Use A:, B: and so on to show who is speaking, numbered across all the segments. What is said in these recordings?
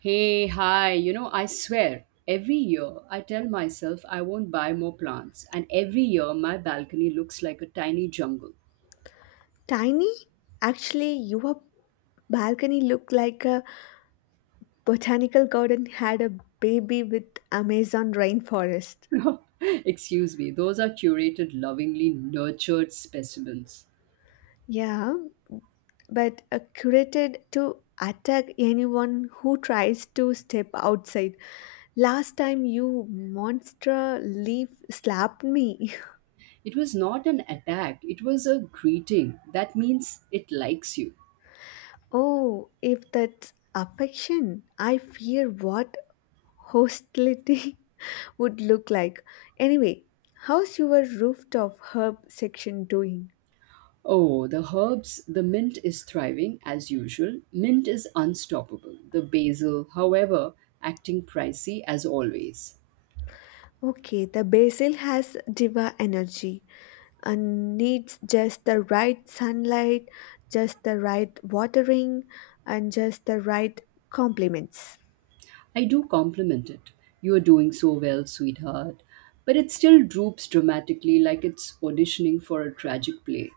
A: Hey, hi, you know, I swear, every year I tell myself I won't buy more plants, and every year my balcony looks like a tiny jungle.
B: Tiny? Actually, your balcony looked like a botanical garden had a baby with Amazon rainforest.
A: Excuse me, those are curated, lovingly nurtured specimens.
B: Yeah, but curated to attack anyone who tries to step outside. Last time you monster leaf slapped me.
A: It was not an attack, it was a greeting. That means it likes you.
B: Oh, if that's affection, I fear what hostility would look like. Anyway, how's your rooftop herb section doing?
A: Oh, the herbs, the mint is thriving as usual. Mint is unstoppable. The basil, however, acting pricey as always.
B: Okay, the basil has diva energy and needs just the right sunlight, just the right watering, and just the right compliments.
A: I do compliment it. You're doing so well, sweetheart. But it still droops dramatically like it's auditioning for a tragic play.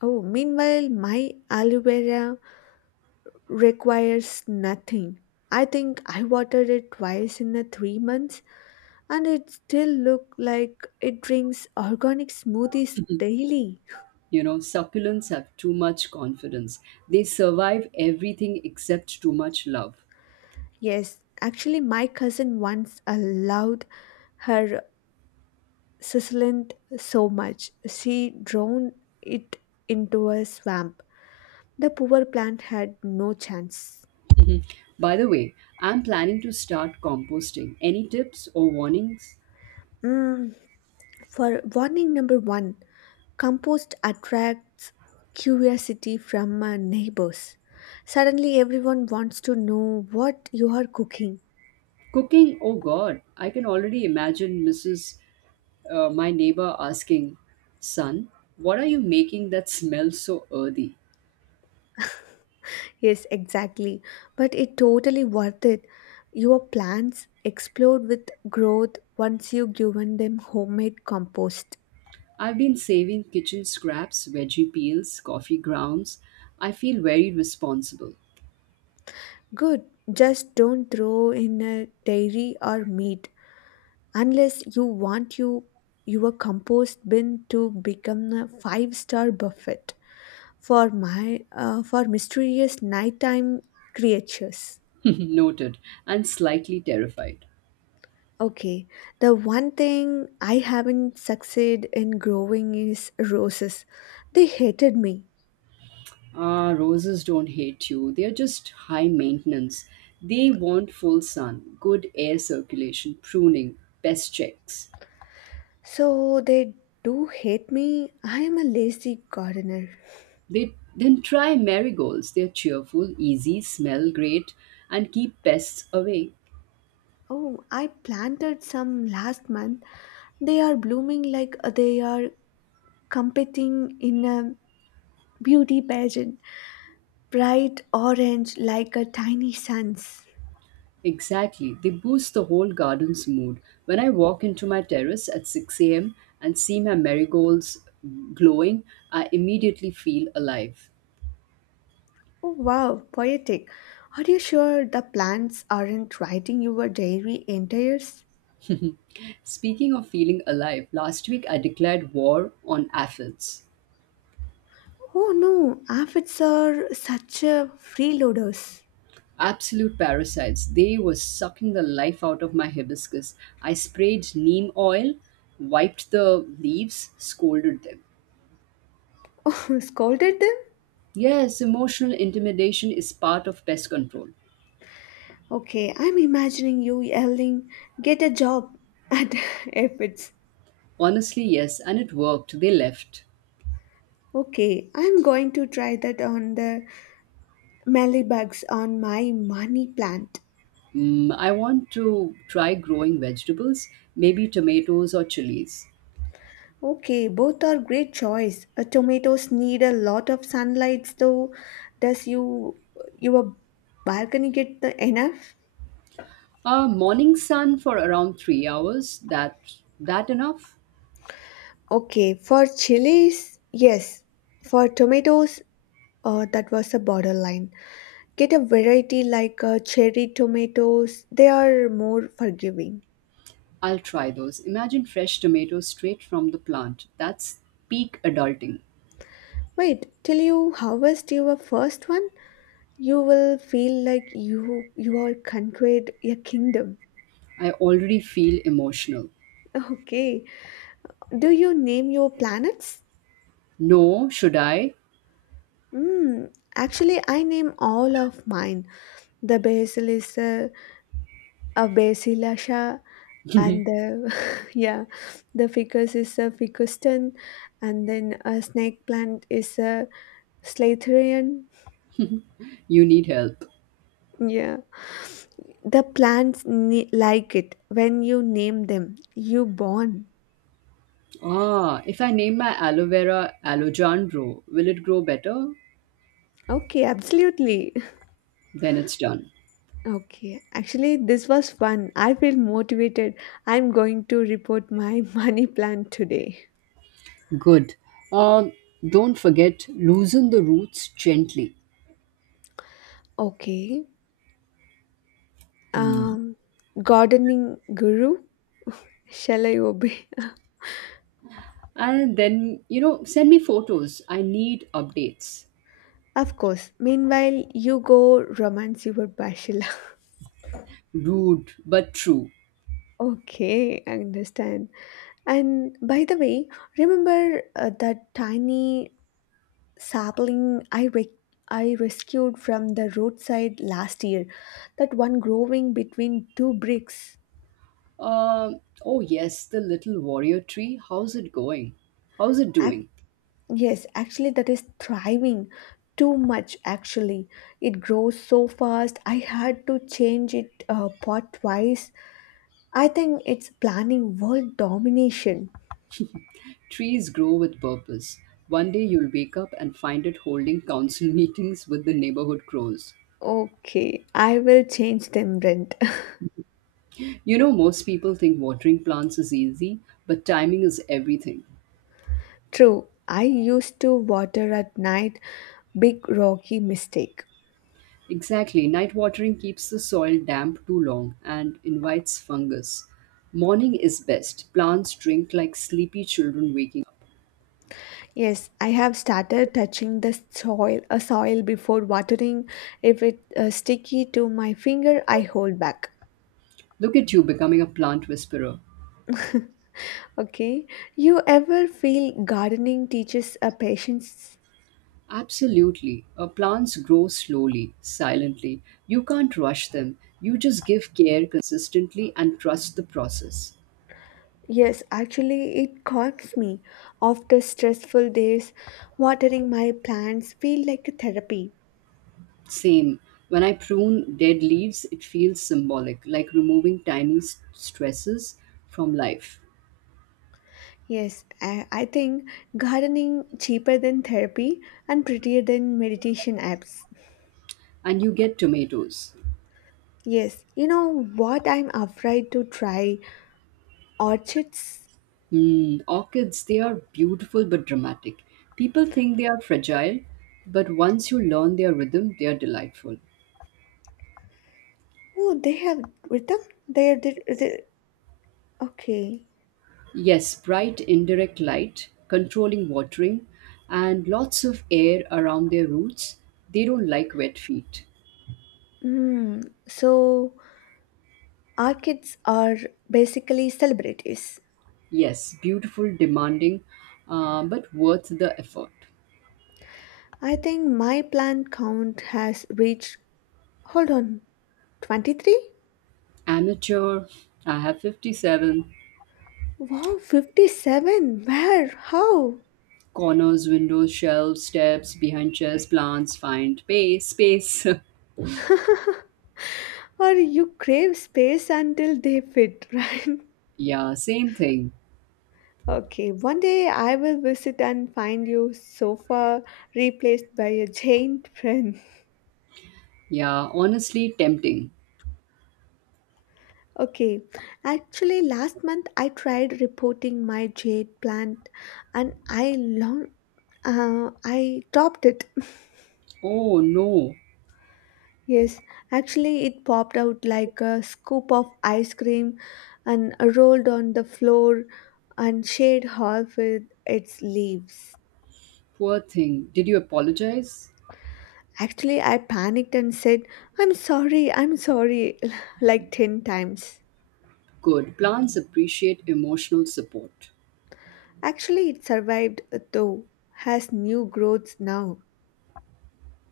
B: Oh, meanwhile, my aloe vera requires nothing. I think I watered it twice in the 3 months, and it still look like it drinks organic smoothies daily.
A: You know, succulents have too much confidence. They survive everything except too much love.
B: Yes, actually, my cousin once allowed her succulent so much. She drowned it into a swamp. The poor plant had no chance.
A: By the way, I'm planning to start composting. Any tips or warnings?
B: Mm, for warning number one, compost attracts curiosity from neighbors. Suddenly, everyone wants to know what you are cooking.
A: Cooking, oh god, I can already imagine Mrs. My neighbor asking, son, what are you making that smells so earthy?
B: Yes, exactly. But it totally worth it. Your plants explode with growth once you have given them homemade compost.
A: I've been saving kitchen scraps, veggie peels, coffee grounds. I feel very responsible.
B: Good. Just don't throw in a dairy or meat unless you want your compost bin to become a five-star buffet for my for mysterious nighttime creatures.
A: Noted, and slightly terrified.
B: Okay, the one thing I haven't succeeded in growing is roses. They hated me.
A: Ah, roses don't hate you, they're just high maintenance. They want full sun, good air circulation, pruning, pest checks.
B: So they do hate me. I am a lazy gardener.
A: They then try marigolds. They're cheerful, easy, smell great, and keep pests away.
B: Oh, I planted some last month. They are blooming like they are competing in a beauty pageant. Bright orange like a tiny suns.
A: Exactly. They boost the whole garden's mood. When I walk into my terrace at 6 a.m. and see my marigolds glowing, I immediately feel alive.
B: Oh wow, poetic. Are you sure the plants aren't writing your diary entries?
A: Speaking of feeling alive, last week I declared war on aphids.
B: Oh no, aphids are such a freeloaders.
A: Absolute parasites. They were sucking the life out of my hibiscus. I sprayed neem oil, wiped the leaves, scolded them.
B: Oh, scolded them?
A: Yes, emotional intimidation is part of pest control.
B: Okay, I'm imagining you yelling, get a job at aphids.
A: Honestly, yes, and it worked. They left.
B: Okay, I'm going to try that on the bugs on my money plant.
A: I want to try growing vegetables, maybe tomatoes or chilies.
B: Okay, both are great choice. Tomatoes need a lot of sunlight though. Does your balcony get the enough?
A: Morning sun for around 3 hours. That enough?
B: Okay, for chilies, yes. For tomatoes, that was a borderline. Get a variety like cherry tomatoes, they are more forgiving.
A: I'll try those. Imagine fresh tomatoes straight from the plant. That's peak adulting.
B: Wait till you harvest your first one, you will feel like you are conquered a kingdom.
A: I already feel emotional.
B: Okay. Do you name your planets?
A: No, should I?
B: Hmm. Actually, I name all of mine. The basil is a basilasha, and the yeah, the ficus is a ficuston, and then a snake plant is a Slytherin,
A: You need help.
B: yeah. Like it when you name them. You born.
A: Ah, if I name my aloe vera Alojandro, will it grow better?
B: Okay, absolutely.
A: Then it's done.
B: Okay, actually, this was fun. I feel motivated. I'm going to report my money plant today.
A: Good. Um, don't forget, loosen the roots gently.
B: Okay.
A: Mm.
B: Um, Gardening guru, shall I obey?
A: And then send me photos. I need updates.
B: Of course. Meanwhile, you go romance your bachelor.
A: Rude, but true.
B: Okay, I understand. And by the way, remember that tiny sapling I rescued from the roadside last year? That one growing between two bricks.
A: Um, oh, yes, the little warrior tree. How's it going? How's it
B: Ac-
A: doing?
B: yes, actually, that is thriving. Too much, actually. It grows so fast. I had to change it pot twice. I think it's planning world domination.
A: Trees grow with purpose. One day you'll wake up and find it holding council meetings with the neighborhood crows.
B: Okay, I will change them, Brent.
A: You know, most people think watering plants is easy, but timing is everything.
B: True, I used to water at night, big rocky mistake.
A: Exactly. Night watering keeps the soil damp too long and invites fungus. Morning is best. Plants drink like sleepy children waking up.
B: Yes, I have started touching the soil before watering. If it sticky to my finger, I hold back.
A: Look at you becoming a plant whisperer.
B: Okay, you ever feel gardening teaches a patience?
A: Absolutely. Plants grow slowly, silently. You can't rush them. You just give care consistently and trust the process.
B: Yes, actually, it calms me. After stressful days, watering my plants feel like a therapy.
A: Same. When I prune dead leaves, it feels symbolic, like removing tiny stresses from life.
B: Yes, I think gardening cheaper than therapy and prettier than meditation apps.
A: And you get tomatoes.
B: Yes, you know what I'm afraid to try orchids.
A: Hmm, orchids, they are beautiful but dramatic. People think they are fragile, but once you learn their rhythm, they are delightful.
B: Oh, they have rhythm. They okay.
A: Yes, bright indirect light, controlling watering, and lots of air around their roots. They don't like wet feet.
B: Hmm. So orchids are basically celebrities.
A: Yes, beautiful, demanding, but worth the effort.
B: I think my plant count has reached. Hold on, 23.
A: Amateur, I have 57.
B: Wow, 57. Where? How?
A: Corners, windows, shelves, steps, behind chairs, plants, find space.
B: Or you crave space until they fit, right?
A: Yeah, same thing.
B: Okay, one day I will visit and find your sofa replaced by a giant friend.
A: Yeah, honestly tempting.
B: Okay, actually, last month I tried reporting my jade plant and I topped it.
A: Oh no,
B: Yes, actually, it popped out like a scoop of ice cream and rolled on the floor and shade half with its leaves.
A: poor thing. Did you apologize?
B: Actually, I panicked and said, I'm sorry, like 10 times.
A: Good. Plants appreciate emotional support.
B: Actually, it survived though, has new growths now.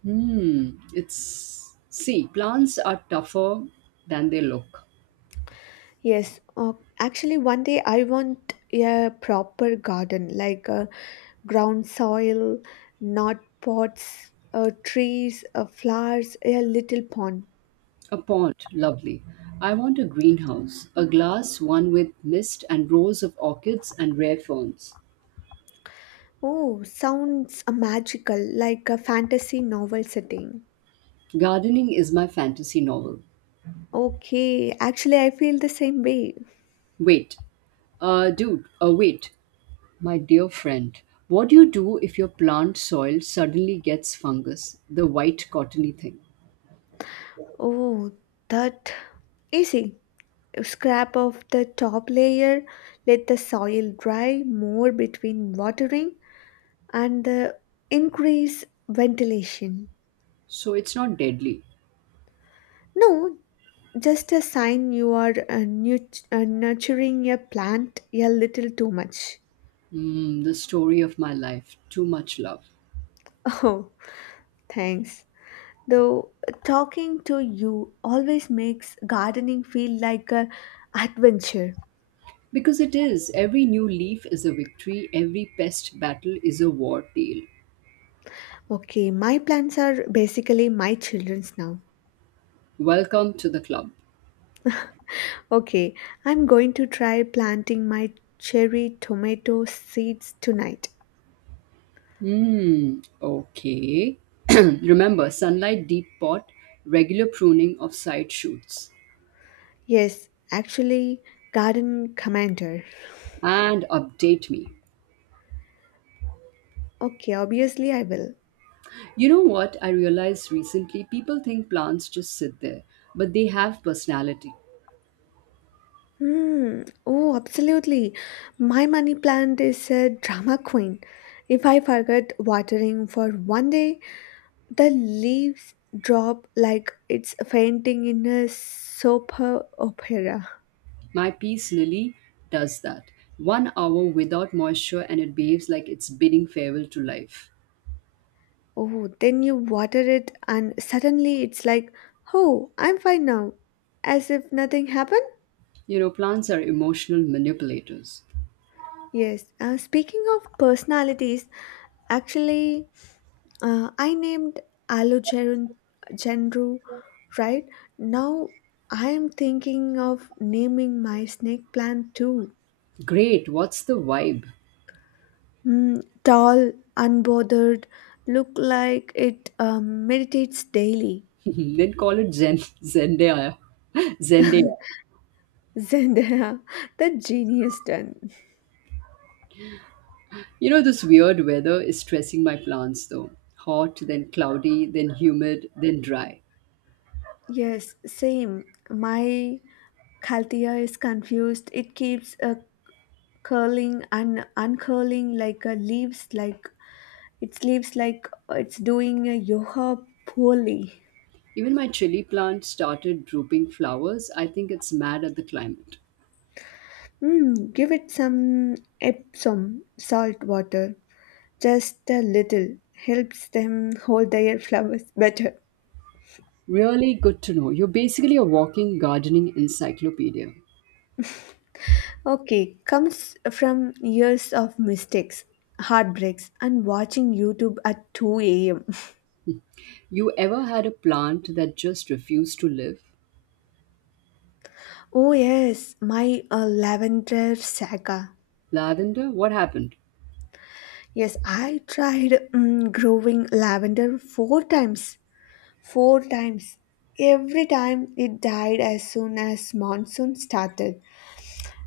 A: Hmm, it's. See, plants are tougher than they look.
B: Yes, actually, one day I want a proper garden, like ground soil, not pots, trees, flowers, a little pond.
A: A pond, lovely. I want a greenhouse, a glass one with mist and rows of orchids and rare ferns.
B: Oh, sounds magical, like a fantasy novel setting.
A: Gardening is my fantasy novel.
B: Okay, actually, I feel the same way.
A: Wait, dude, wait. My dear friend, what do you do if your plant soil suddenly gets fungus, the white cottony thing?
B: Oh, that easy. Scrap off the top layer, let the soil dry more between watering and the increase ventilation.
A: So it's not deadly.
B: No, just a sign you are nurturing a plant a little too much.
A: Mm, the story of my life. Too much love.
B: Oh, thanks. Though talking to you always makes gardening feel like a adventure.
A: Because it is. Every new leaf is a victory, every pest battle is a war tale.
B: Okay, my plants are basically my children's now.
A: Welcome to the club.
B: Okay, I'm going to try planting my cherry tomato seeds tonight.
A: Hmm, okay. Remember, sunlight deep pot, regular pruning of side shoots.
B: Yes, actually, garden commander.
A: And update me.
B: Okay, obviously I will.
A: You know what I realized recently? People think plants just sit there, but they have personality.
B: Hmm. Oh, absolutely. My money plant is a drama queen. If I forget watering for 1 day, the leaves drop like it's fainting in a soap opera.
A: My peace lily does that. One hour without moisture and it behaves like it's bidding farewell to life.
B: Oh, then you water it, and suddenly it's like, oh, I'm fine now, as if nothing happened.
A: You know, plants are emotional manipulators.
B: Yes, speaking of personalities, actually, I named Alogeron Gendru, right? Now I am thinking of naming my snake plant too.
A: Great, what's the vibe?
B: Hmm, tall, unbothered, look like it meditates daily.
A: Then call it Zendaya. Zendaya.
B: Zendaya, the genius done.
A: You know, this weird weather is stressing my plants though. Hot, then cloudy, then humid, then dry.
B: Yes, same. My Calthea is confused. It keeps curling and uncurling like a leaves, like its leaves, like it's doing a yoga poorly.
A: Even my chili plant started drooping flowers. I think it's mad at the climate.
B: Mm, give it some Epsom salt water, just a little. Helps them hold their flowers better.
A: Really good to know. You're basically a walking gardening encyclopedia.
B: Okay, comes from years of mistakes, heartbreaks, and watching YouTube at 2 a.m.
A: You ever had a plant that just refused to live?
B: Oh, yes, my lavender saga.
A: Lavender? What happened?
B: Yes, I tried growing lavender 4 times. 4 times. Every time it died as soon as monsoon started.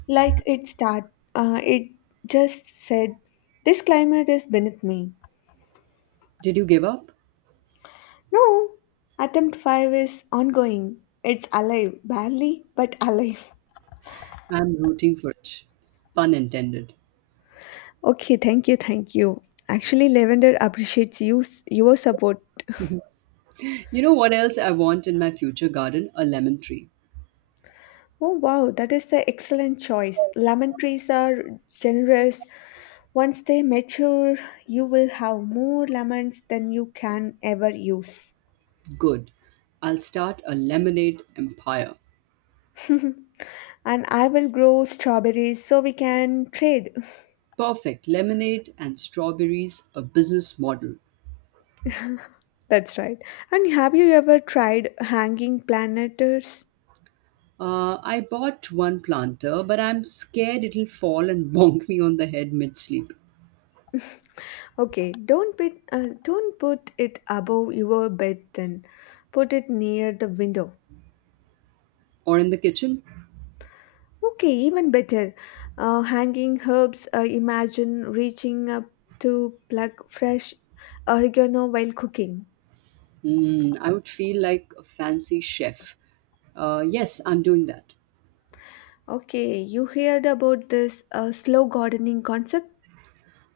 B: It just said, "This climate is beneath me."
A: Did you give up?
B: No, attempt five is ongoing. It's alive, barely, but alive.
A: I'm rooting for it. Pun intended.
B: Okay, thank you, thank you. Actually, lavender appreciates you, your support.
A: You know what else I want in my future garden? A lemon tree.
B: Oh wow, that is an excellent choice. Lemon trees are generous. Once they mature, you will have more lemons than you can ever use.
A: Good. I'll start a lemonade empire.
B: And I will grow strawberries so we can trade.
A: Perfect. Lemonade and strawberries, a business model.
B: That's right. And have you ever tried hanging planters?
A: I bought one planter, but I'm scared it'll fall and bonk me on the head mid sleep.
B: Okay, don't put it above your bed then. Put it near the window.
A: Or in the kitchen?
B: Okay, even better. Hanging herbs, imagine reaching up to pluck fresh oregano while cooking.
A: Mm, I would feel like a fancy chef. Yes, I'm doing that.
B: Okay, you heard about this slow gardening concept?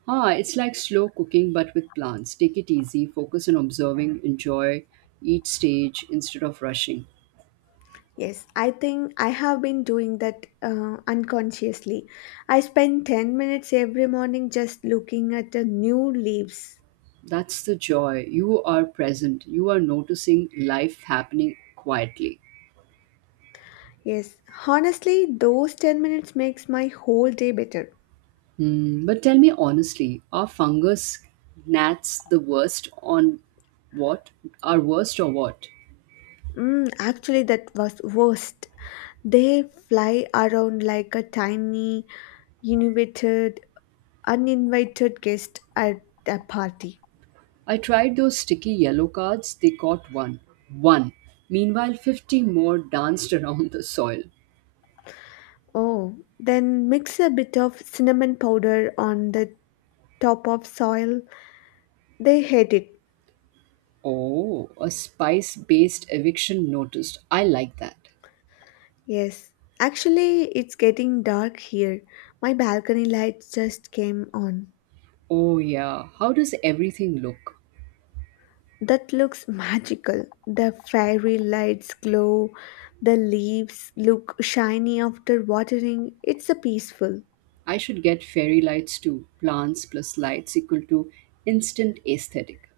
A: Ah, it's like slow cooking but with plants. Take it easy, focus on observing, enjoy each stage instead of rushing.
B: Yes, I think I have been doing that unconsciously. I spend 10 minutes every morning just looking at the new leaves.
A: That's the joy. You are present, you are noticing life happening quietly.
B: Yes, honestly, those 10 minutes makes my whole day better.
A: Hmm, but tell me honestly, are fungus gnats the worst on what? Are worst or what?
B: Mm, actually, that was worst. They fly around like a tiny, invited, uninvited guest at a party.
A: I tried those sticky yellow cards, they caught one. One. Meanwhile, 50 more danced around the soil.
B: Oh, then mix a bit of cinnamon powder on the top of soil. They hate it.
A: Oh, a spice based eviction notice. I like that.
B: Yes. Actually, it's getting dark here. My balcony lights just came on.
A: Oh, yeah. How does everything look?
B: That looks magical. The fairy lights glow, the leaves look shiny after watering. It's a peaceful.
A: I should get fairy lights too. Plants plus lights equal to instant aesthetic.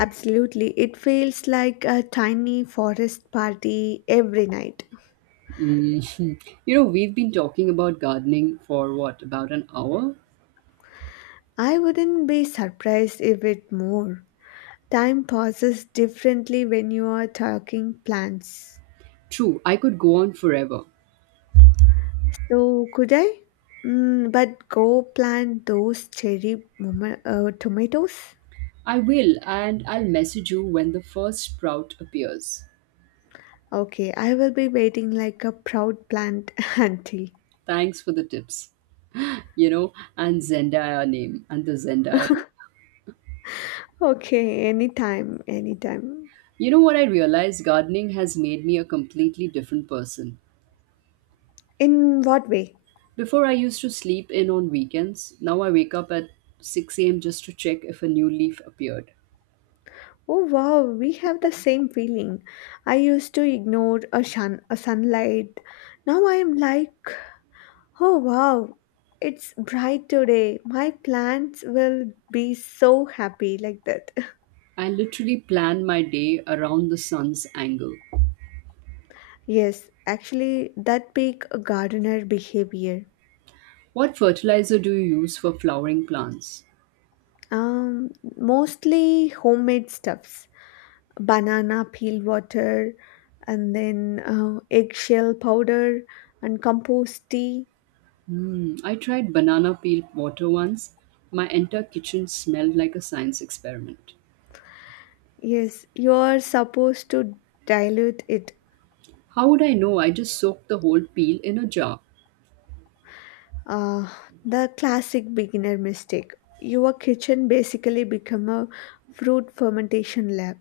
B: Absolutely, it feels like a tiny forest party every night.
A: Mhm. You know, we've been talking about gardening for what, about an hour?
B: I wouldn't be surprised if it more. Time passes differently when you are talking plants.
A: True, I could go on forever.
B: So could I? Mm, but go plant those cherry tomatoes.
A: I will, and I'll message you when the first sprout appears.
B: Okay, I will be waiting like a proud plant auntie.
A: Thanks for the tips. You know, and Zendaya name, and the Zendaya name.
B: Okay, anytime, anytime.
A: You know what I realized? Gardening has made me a completely different person.
B: In what way?
A: Before, I used to sleep in on weekends. Now, I wake up at 6 a.m. just to check if a new leaf appeared.
B: Oh wow, we have the same feeling. I used to ignore a sunlight. Now I am like, oh wow, it's bright today. My plants will be so happy like that.
A: I literally plan my day around the sun's angle.
B: Yes, actually, that big gardener behavior.
A: What fertilizer do you use for flowering plants?
B: Um, Mostly homemade stuffs. Banana peel water and then eggshell powder and compost tea.
A: Hmm, I tried banana peel water once. My entire kitchen smelled like a science experiment.
B: Yes, you are supposed to dilute it.
A: How would I know? I just soaked the whole peel in a jar.
B: uh, the classic beginner mistake, your kitchen basically become a fruit fermentation lab.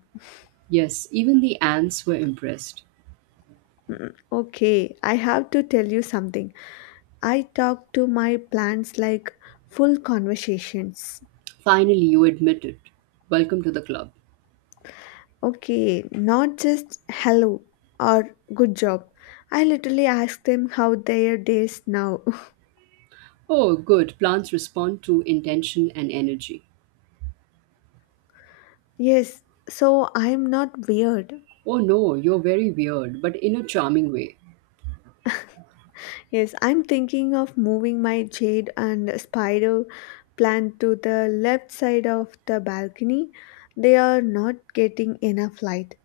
A: Yes, even the ants were impressed.
B: Mm, okay, I have to tell you something. I talk to my plants like full conversations.
A: Finally, you admit it. Welcome to the club.
B: Okay, not just hello or good job. I literally ask them how their days now.
A: Oh, good. Plants respond to intention and energy.
B: Yes, so I'm not weird.
A: Oh no, you're very weird, but in a charming way.
B: Yes, I'm thinking of moving my jade and spider plant to the left side of the balcony. They are not getting enough light.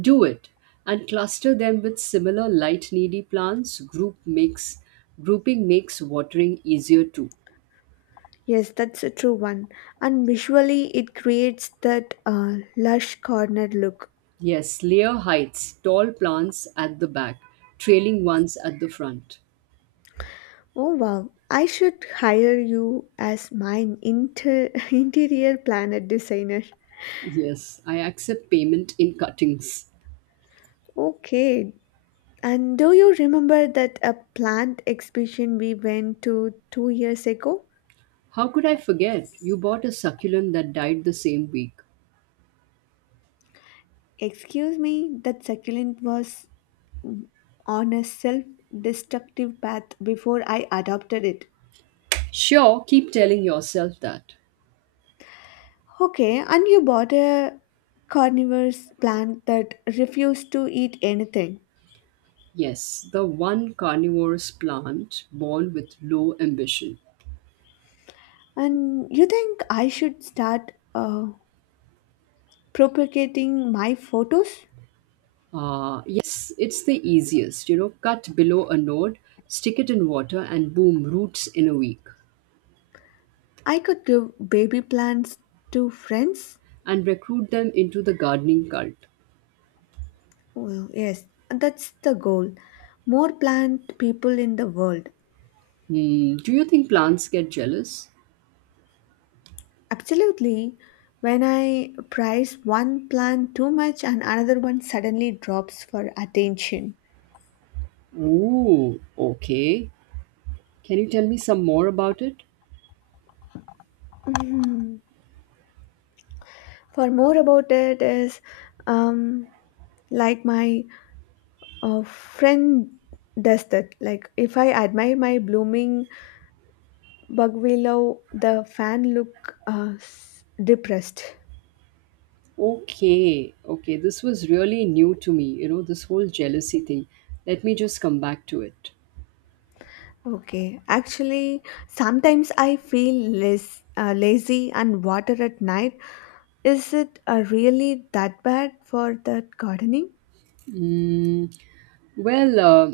A: Do it and cluster them with similar light needy plants. Grouping makes watering easier too.
B: Yes, that's a true one. And visually, it creates that lush corner look.
A: Yes, layer heights, tall plants at the back, trailing ones at the front.
B: Oh wow, I should hire you as my interior planet designer.
A: Yes, I accept payment in cuttings.
B: Okay, and do you remember that a plant exhibition we went to 2 years ago?
A: How could I forget? You bought a succulent that died the same week.
B: Excuse me, that succulent was on a self destructive path before I adopted it.
A: Sure, keep telling yourself that.
B: Okay, and you bought a carnivorous plant that refused to eat anything.
A: Yes, the one carnivorous plant born with low ambition.
B: And you think I should start propagating my photos.
A: Yes, it's the easiest. You know, cut below a node, stick it in water, and boom, roots in a week.
B: I could give baby plants to friends.
A: And recruit them into the gardening cult.
B: Oh, yes, that's the goal. More plant people in the world.
A: Hmm, do you think plants get jealous?
B: Absolutely. When I price one plant too much and another one suddenly drops for attention.
A: Ooh, okay. Can you tell me some more about it?
B: Hmm. For more about it is um, like my friend does that. Like if I admire my blooming Bugwillow, the fan look depressed.
A: Okay, okay. This was really new to me, you know, this whole jealousy thing. Let me just come back to it.
B: Okay, actually, sometimes I feel less lazy and water at night. Is it really that bad for that gardening?
A: Mm, Well, uh,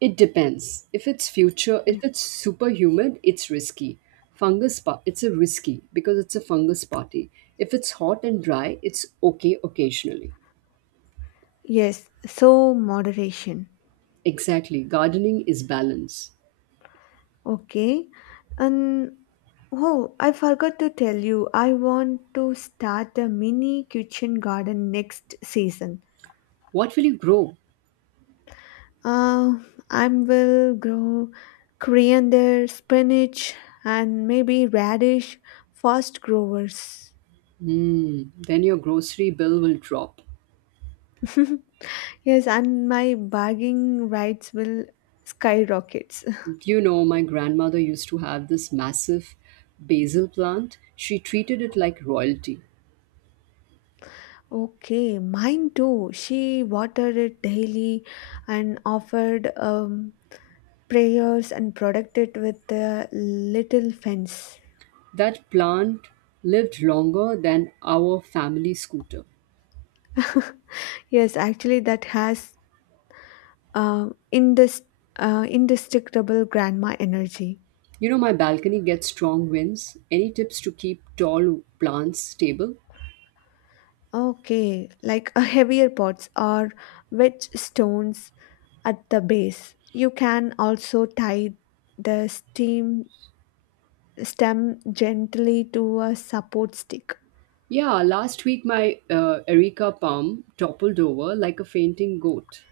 A: It depends. If it's future, if it's super humid, it's risky. Fungus, it's a risky because it's a fungus party. If it's hot and dry, it's okay occasionally.
B: Yes, so moderation.
A: Exactly. Gardening is balance.
B: Okay, and oh, I forgot to tell you, I want to start a mini kitchen garden next season.
A: What will you grow?
B: Uh, I will grow coriander, spinach, and maybe radish, fast growers.
A: Hmm. Then your grocery bill will drop.
B: Yes, and my bargaining rights will skyrockets.
A: You know, my grandmother used to have this massive basil plant? She treated it like royalty.
B: Okay, mine too. She watered it daily and offered prayers and protected it with a little fence.
A: That plant lived longer than our family scooter.
B: Yes, actually, that has uh, indis- indestructible grandma energy.
A: You know, my balcony gets strong winds. Any tips to keep tall plants stable?
B: Okay, like a heavier pots or wedge stones at the base. You can also tie the steam stem gently to a support stick.
A: Yeah, last week my Erica palm toppled over like a fainting goat.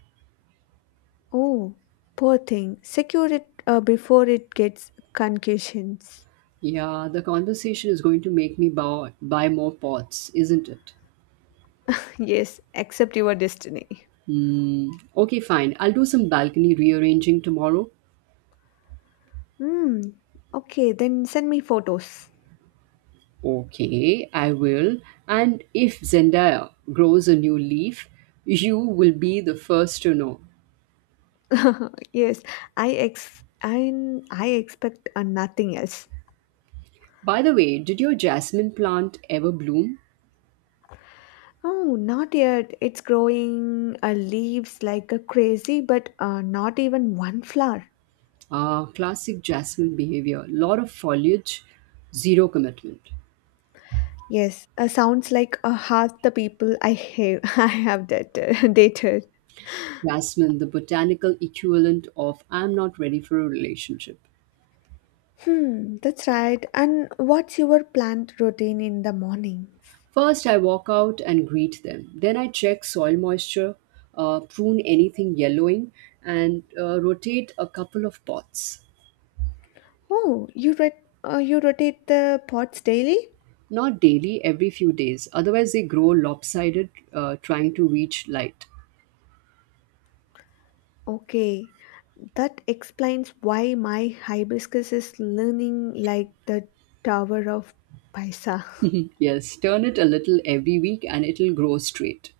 B: Oh, poor thing. Secure it before it gets concussions.
A: Yeah, the conversation is going to make me buy more pots, isn't it?
B: Yes, accept your destiny.
A: Hmm. Okay, fine. I'll do some balcony rearranging tomorrow.
B: Hmm. Okay, then send me photos.
A: Okay, I will. And if Zendaya grows a new leaf, you will be the first to know.
B: Yes, I ex I expect nothing else.
A: By the way, did your jasmine plant ever bloom?
B: Oh, not yet. It's growing leaves like a crazy, but not even one flower.
A: Classic jasmine behavior. Lot of foliage, zero commitment.
B: Yes, sounds like half the people I have I have dated. dated.
A: Jasmine, the botanical equivalent of I'm not ready for a relationship.
B: Hmm, that's right. And what's your plant routine in the mornings?
A: First, I walk out and greet them. Then I check soil moisture, prune anything yellowing, and rotate a couple of pots.
B: Oh, you rotate the pots daily?
A: Not daily, every few days. Otherwise, they grow lopsided, trying to reach light.
B: Okay, that explains why my hibiscus is leaning like the Tower of Pisa.
A: Yes, turn it a little every week and it'll grow straight.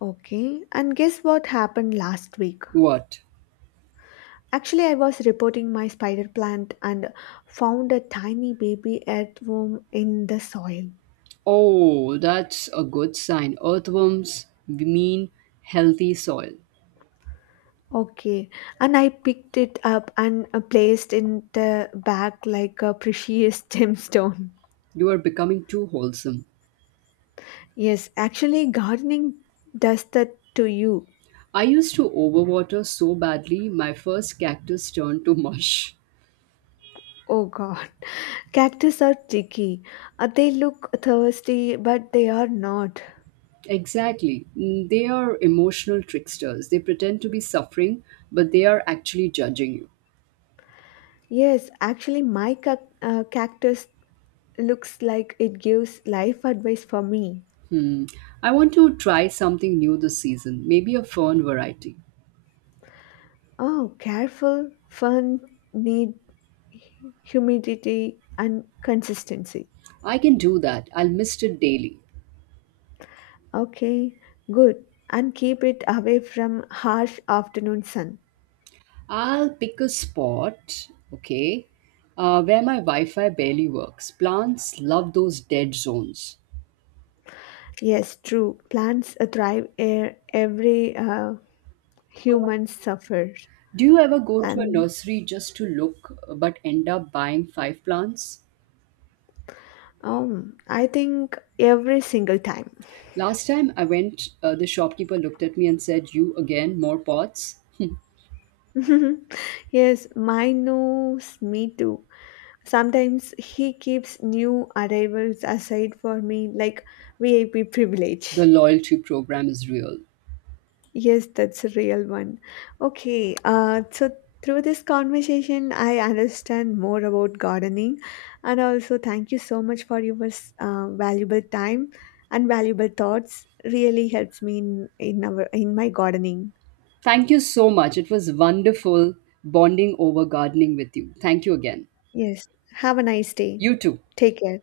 B: Okay, and guess what happened last week?
A: What?
B: Actually, I was reporting my spider plant and found a tiny baby earthworm in the soil.
A: Oh, that's a good sign. Earthworms mean healthy soil.
B: Okay, and I picked it up and placed in the bag like a precious gemstone.
A: You are becoming too wholesome.
B: Yes, actually, gardening does that to you.
A: I used to overwater so badly, my first cactus turned to mush.
B: Oh God, cactus are tricky. They look thirsty, but they are not.
A: Exactly. Mm, they are emotional tricksters. They pretend to be suffering, but they are actually judging you.
B: Yes, actually, my cactus looks like it gives life advice for me.
A: Hmm. I want to try something new this season, maybe a fern variety.
B: Oh, careful, fun, need humidity and consistency.
A: I can do that. I'll mist it daily.
B: Okay, good. And keep it away from harsh afternoon sun.
A: I'll pick a spot, okay, where my Wi Fi barely works. Plants love those dead zones.
B: Yes, true. Plants thrive air every human suffers.
A: Do you ever go to a
B: And
A: nursery just to look but end up buying five plants?
B: I think every single time.
A: Last time I went, the shopkeeper looked at me and said, you again, more pots?
B: Yes, mine knows me too. Sometimes he keeps new arrivals aside for me, like VIP
A: The
B: privilege.
A: loyalty program is real.
B: Yes, that's a real one. Okay, so through this conversation, I understand more about gardening, and also thank you so much for your valuable time and valuable thoughts. Really helps me in my gardening.
A: Thank you so much. It was wonderful bonding over gardening with you. Thank you again.
B: Yes, have a nice day.
A: You too.
B: Take care.